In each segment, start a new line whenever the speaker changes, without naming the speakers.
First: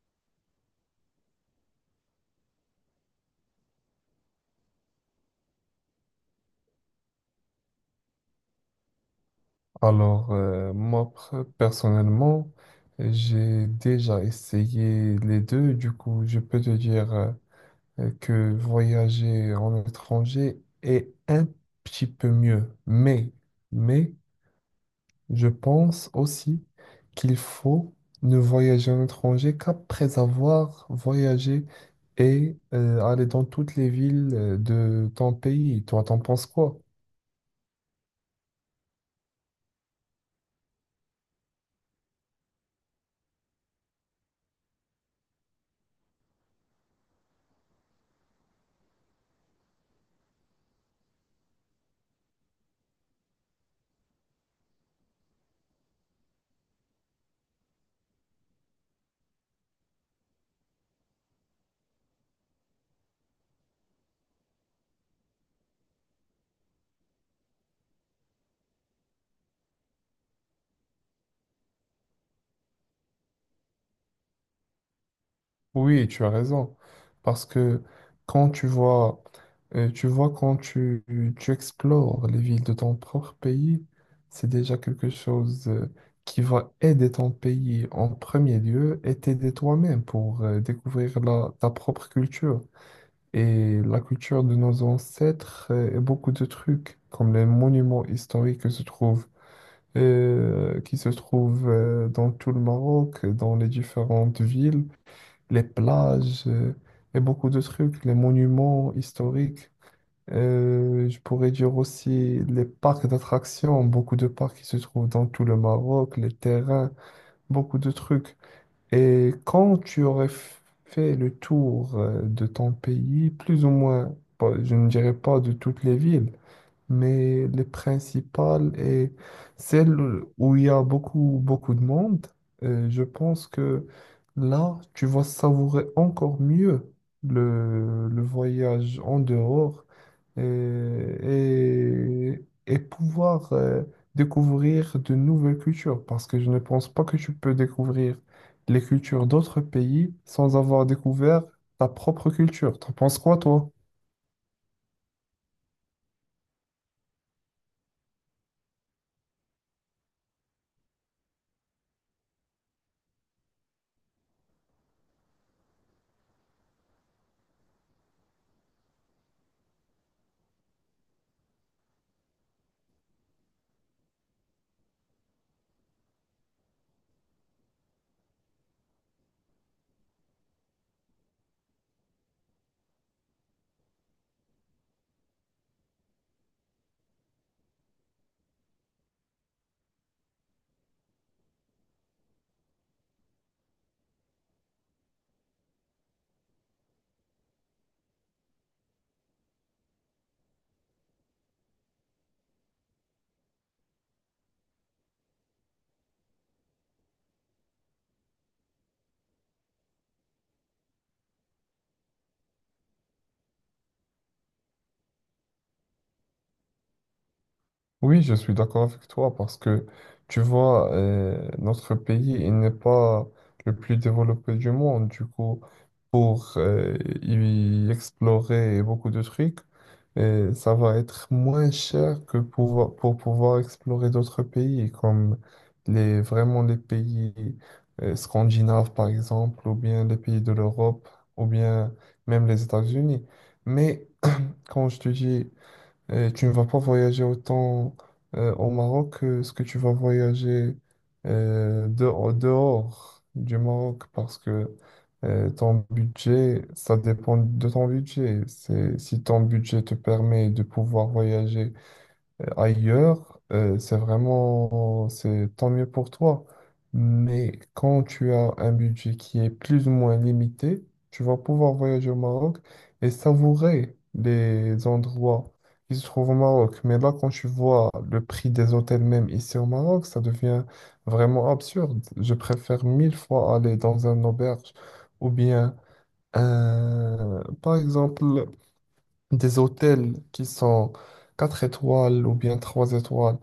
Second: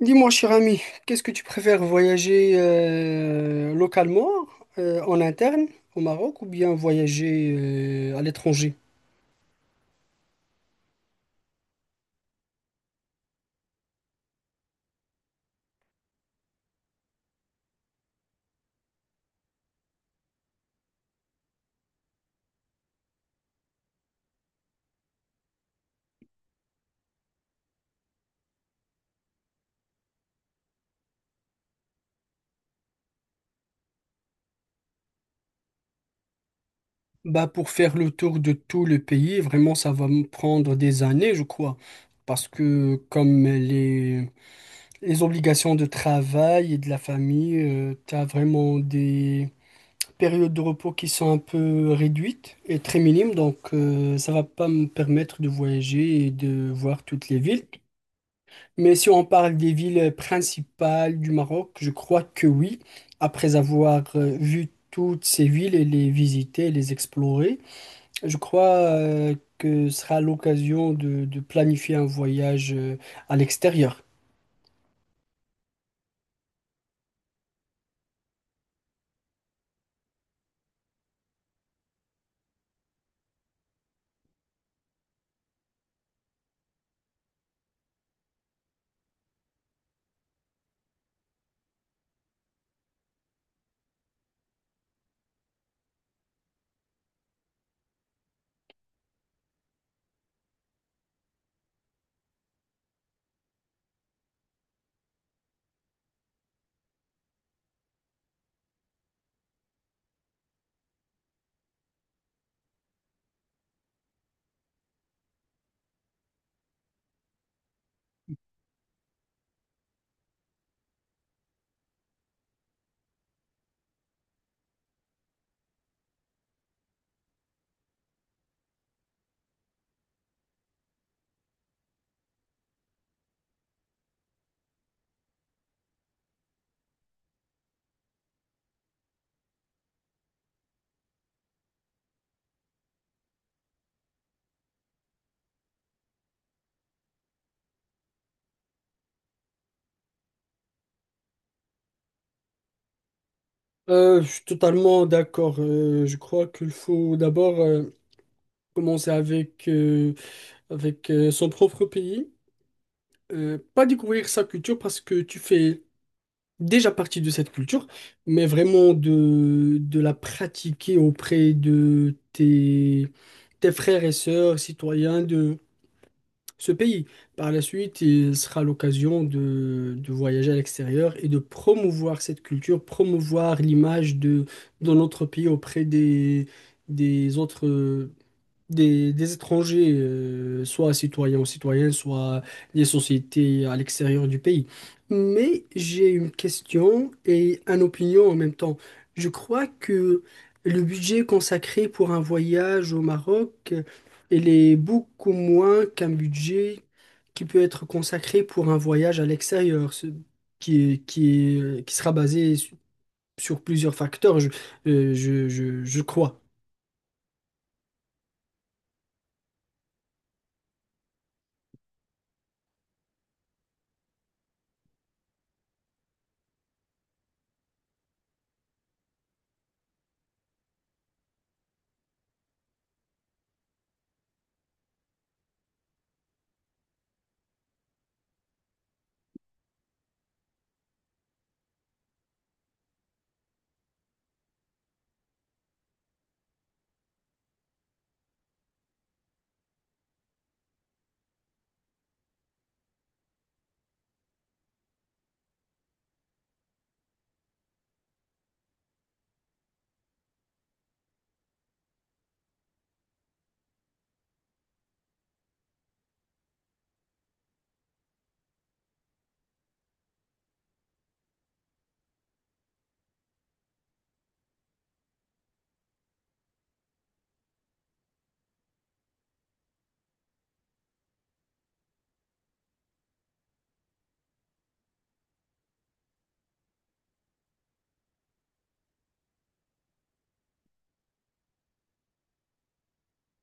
Dis-moi, cher ami, qu'est-ce que tu préfères, voyager localement, en interne, au Maroc, ou bien voyager à l'étranger?
Alors, moi, personnellement, j'ai déjà essayé les deux. Du coup, je peux te dire que voyager en étranger est un petit peu mieux. Mais, je pense aussi qu'il faut ne voyager à l'étranger qu'après avoir voyagé et aller dans toutes les villes de ton pays. Toi, t'en penses quoi?
Bah, pour faire le tour de tout le pays, vraiment, ça va me prendre des années, je crois. Parce que comme les obligations de travail et de la famille, tu as vraiment des périodes de repos qui sont un peu réduites et très minimes. Donc, ça va pas me permettre de voyager et de voir toutes les villes. Mais si on parle des villes principales du Maroc, je crois que oui. Après avoir vu toutes ces villes et les visiter, les explorer, je crois, que ce sera l'occasion de planifier un voyage à l'extérieur.
Oui, tu as raison. Parce que quand tu vois, tu vois quand tu explores les villes de ton propre pays, c'est déjà quelque chose qui va aider ton pays en premier lieu et t'aider toi-même pour découvrir ta propre culture. Et la culture de nos ancêtres, et beaucoup de trucs, comme les monuments historiques qui se trouvent dans tout le Maroc, dans les différentes villes, les plages, et beaucoup de trucs, les monuments historiques. Je pourrais dire aussi les parcs d'attractions, beaucoup de parcs qui se trouvent dans tout le Maroc, les terrains, beaucoup de trucs. Et quand tu aurais fait le tour de ton pays, plus ou moins, je ne dirais pas de toutes les villes, mais les principales et celles où il y a beaucoup, beaucoup de monde, je pense que là, tu vas savourer encore mieux le voyage en dehors et pouvoir découvrir de nouvelles cultures, parce que je ne pense pas que tu peux découvrir les cultures d'autres pays sans avoir découvert ta propre culture. T'en penses quoi, toi?
Je suis totalement d'accord. Je crois qu'il faut d'abord commencer avec son propre pays. Pas découvrir sa culture parce que tu fais déjà partie de cette culture, mais vraiment de la pratiquer auprès de tes frères et sœurs citoyens de ce pays. Par la suite, il sera l'occasion de voyager à l'extérieur et de promouvoir cette culture, promouvoir l'image de notre pays auprès des autres des étrangers, soit citoyens ou citoyennes, soit des sociétés à l'extérieur du pays. Mais j'ai une question et une opinion en même temps. Je crois que le budget consacré pour un voyage au Maroc, il est beaucoup moins qu'un budget qui peut être consacré pour un voyage à l'extérieur, qui sera basé sur plusieurs facteurs, je crois.
Oui, je suis d'accord avec toi parce que tu vois, notre pays, il n'est pas le plus développé du monde. Du coup, pour y explorer beaucoup de trucs, ça va être moins cher que pour pouvoir explorer d'autres pays, comme vraiment les pays scandinaves, par exemple, ou bien les pays de l'Europe, ou bien même les États-Unis. Mais quand je te dis et tu ne vas pas voyager autant au Maroc que ce que tu vas voyager au dehors du Maroc parce que ton budget, ça dépend de ton budget. Si ton budget te permet de pouvoir voyager ailleurs, c'est tant mieux pour toi. Mais quand tu as un budget qui est plus ou moins limité, tu vas pouvoir voyager au Maroc et savourer les endroits qui se trouvent au Maroc. Mais là, quand tu vois le prix des hôtels même ici au Maroc, ça devient vraiment absurde. Je préfère mille fois aller dans un auberge ou bien, par exemple, des hôtels qui sont 4 étoiles ou bien 3 étoiles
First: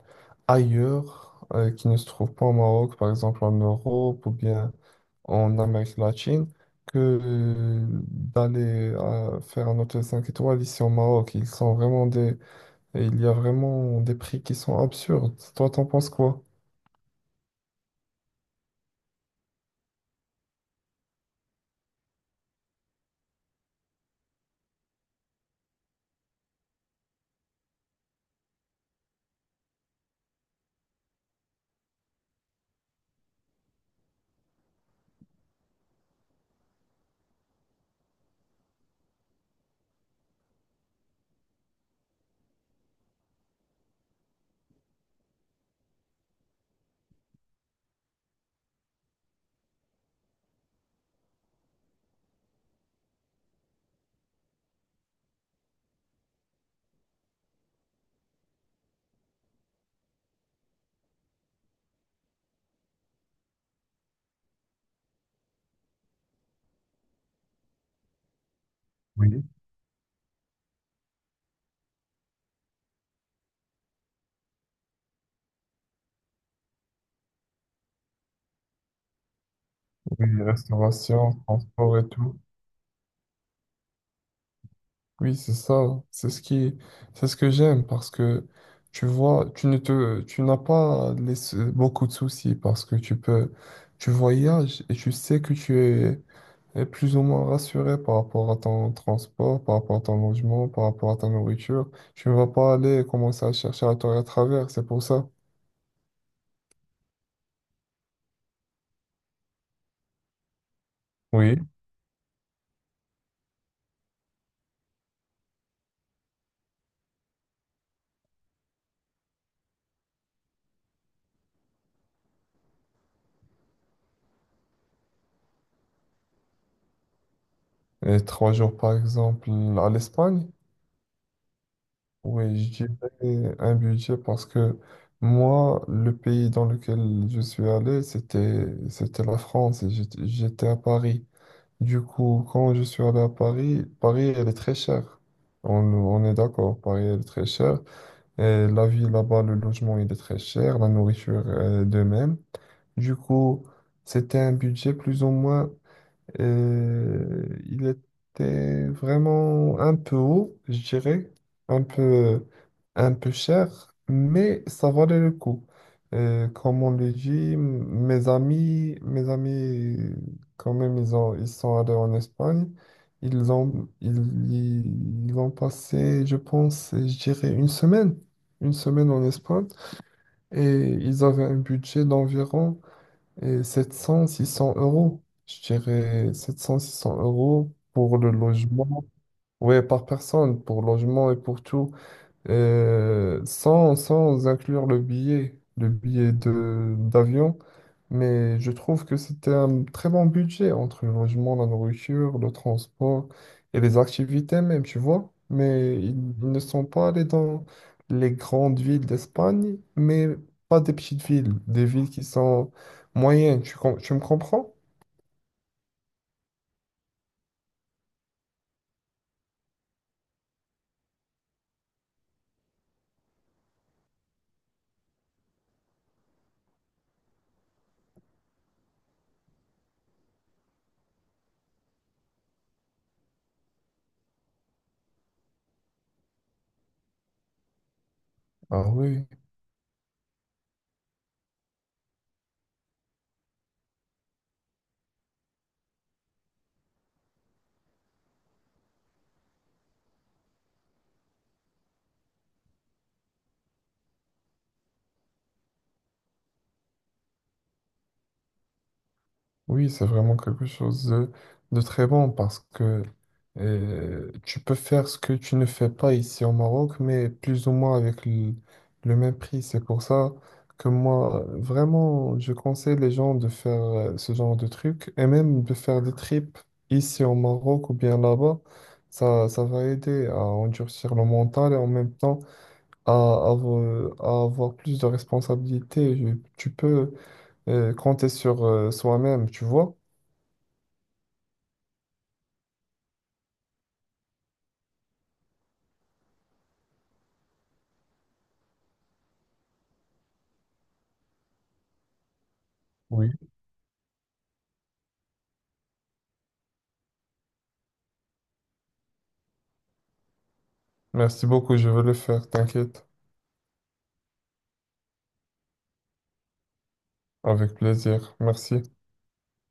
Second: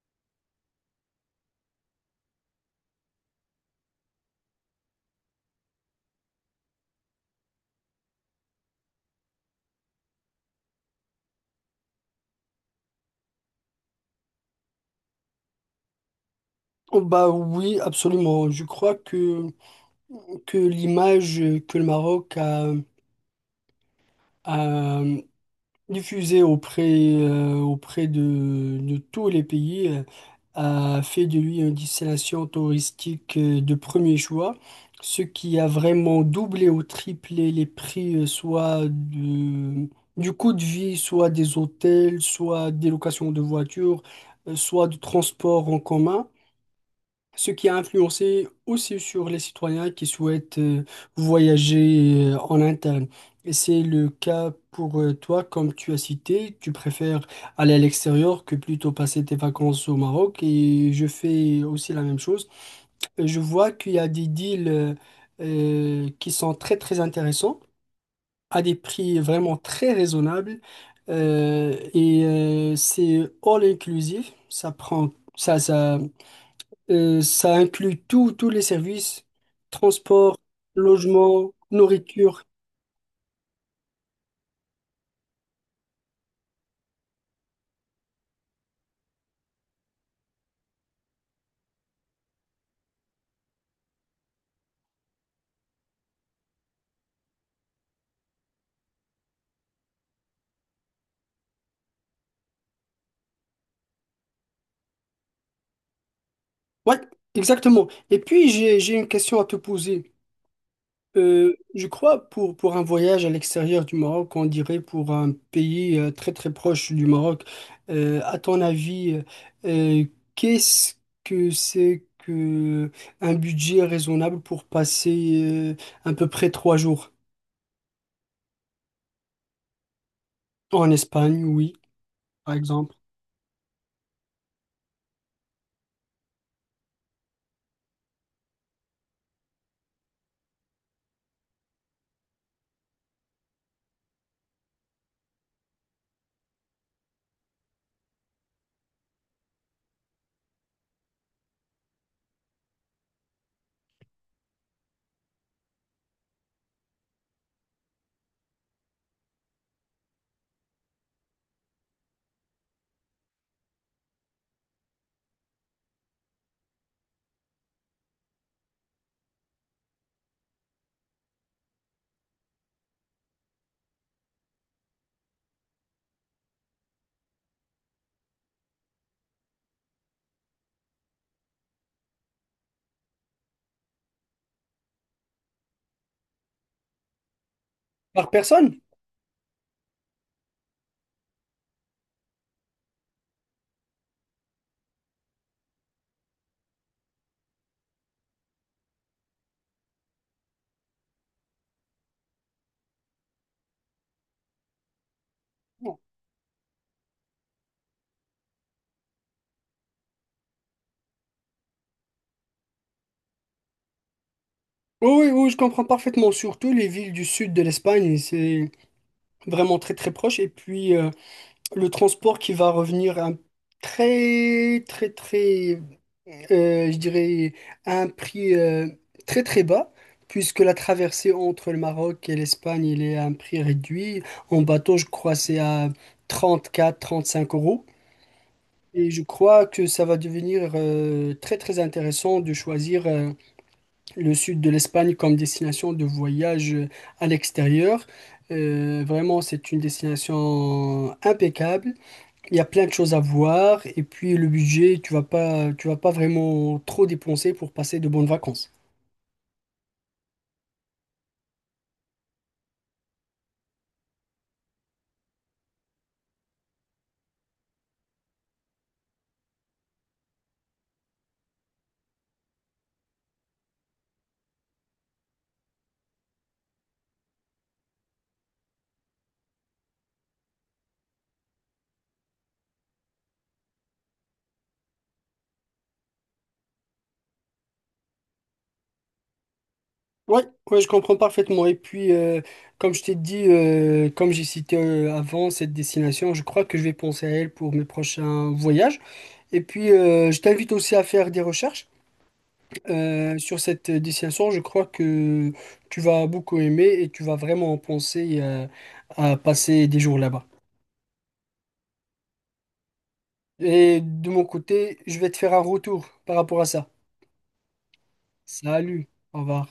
ailleurs, qui ne se trouvent pas au Maroc, par exemple en Europe ou bien en Amérique latine, que d'aller faire un hôtel 5 étoiles ici au Maroc. Ils sont vraiment des... Et il y a vraiment des prix qui sont absurdes. Toi, t'en penses quoi?
Oh bah oui, absolument. Je crois que l'image que le Maroc a, diffusée auprès de tous les pays, a fait de lui une destination touristique, de premier choix, ce qui a vraiment doublé ou triplé les prix, soit du coût de vie, soit des hôtels, soit des locations de voitures, soit du transport en commun. Ce qui a influencé aussi sur les citoyens qui souhaitent voyager en interne. Et c'est le cas pour toi, comme tu as cité, tu préfères aller à l'extérieur que plutôt passer tes vacances au Maroc. Et je fais aussi la même chose. Et je vois qu'il y a des deals qui sont très très intéressants, à des prix
Oui.
vraiment très raisonnables. Et c'est all inclusive. Ça prend ça. Ça inclut tous les services, transport,
Oui, restauration,
logement,
transport et tout.
nourriture.
Oui, c'est ça. C'est ce qui, c'est ce que j'aime parce que tu vois, tu ne te, tu n'as pas les beaucoup de soucis parce que tu peux, tu voyages et tu sais que tu es plus ou moins rassuré par rapport à ton transport, par rapport à ton logement, par rapport à ta nourriture. Tu ne vas pas aller commencer à chercher à toi à travers, c'est pour ça.
Ouais, exactement. Et puis, j'ai une question à te poser.
Oui.
Je crois pour un voyage à l'extérieur du Maroc, on dirait pour un pays, très très proche du Maroc, à ton avis, euh, qu'est-ce que c'est que un budget raisonnable pour passer à peu près trois jours
Et trois jours, par exemple, à l'Espagne.
en Espagne, oui, par
Oui, je
exemple,
dirais un budget parce que moi, le pays dans lequel je suis allé, c'était la France et j'étais à Paris. Du coup, quand je suis allé à Paris, Paris, elle est très chère. On est d'accord, Paris, elle est très chère. Et la vie là-bas, le logement, il est très cher, la nourriture, de même. Du coup, c'était un budget plus ou moins. Il était vraiment un peu haut, je dirais, un peu, un peu cher, mais ça valait le coup. Comme on le dit, mes amis, quand même, ils sont allés en Espagne. Ils ont passé, je pense, je dirais une semaine en Espagne, et ils avaient un budget d'environ et 700-600 euros, je dirais 700-600 euros pour
par
le
personne?
logement. Ouais, par personne, pour logement et pour tout. Sans inclure le billet de d'avion, mais je trouve que c'était un très bon budget entre le logement, la nourriture, le transport et les activités même, tu vois. Mais ils ne sont pas allés dans les grandes villes d'Espagne, mais pas des petites villes, des villes qui sont moyennes, tu me comprends?
Oui, oui, oui, je comprends parfaitement. Surtout les villes du sud de l'Espagne, c'est vraiment très très proche. Et puis le transport qui va revenir à un très très très, je dirais, à un prix, très très bas, puisque la traversée entre le Maroc et l'Espagne, il est à un prix réduit. En bateau, je crois, c'est à 34, trente cinq euros.
Ah
Et je
oui.
crois que ça va devenir très très intéressant de choisir, le sud de l'Espagne comme destination de voyage à l'extérieur. Vraiment, c'est une destination impeccable. Il y a plein de choses à voir, et puis le budget, tu vas pas vraiment trop dépenser pour passer de bonnes vacances.
Oui, c'est vraiment quelque chose de très bon parce que tu peux faire ce que tu ne fais pas ici au Maroc, mais plus ou moins avec le même prix. C'est pour ça que moi, vraiment, je conseille les gens de faire ce genre de truc et même de faire des trips ici au Maroc ou bien là-bas. Ça va aider à endurcir le mental et en même temps à avoir plus de responsabilités. Tu peux compter sur soi-même, tu vois.
Ouais, ouais, je comprends parfaitement. Et puis, comme je t'ai dit, comme j'ai cité avant cette destination, je crois que je vais penser à elle pour mes prochains voyages. Et puis, je t'invite aussi à faire des recherches.
Oui,
Sur cette destination, je crois que tu vas beaucoup aimer et tu vas vraiment penser à passer des jours là-bas.
merci beaucoup, je vais le faire, t'inquiète.
Et de mon côté, je vais te faire un retour par rapport à ça.
Avec plaisir, merci.
Salut, au revoir.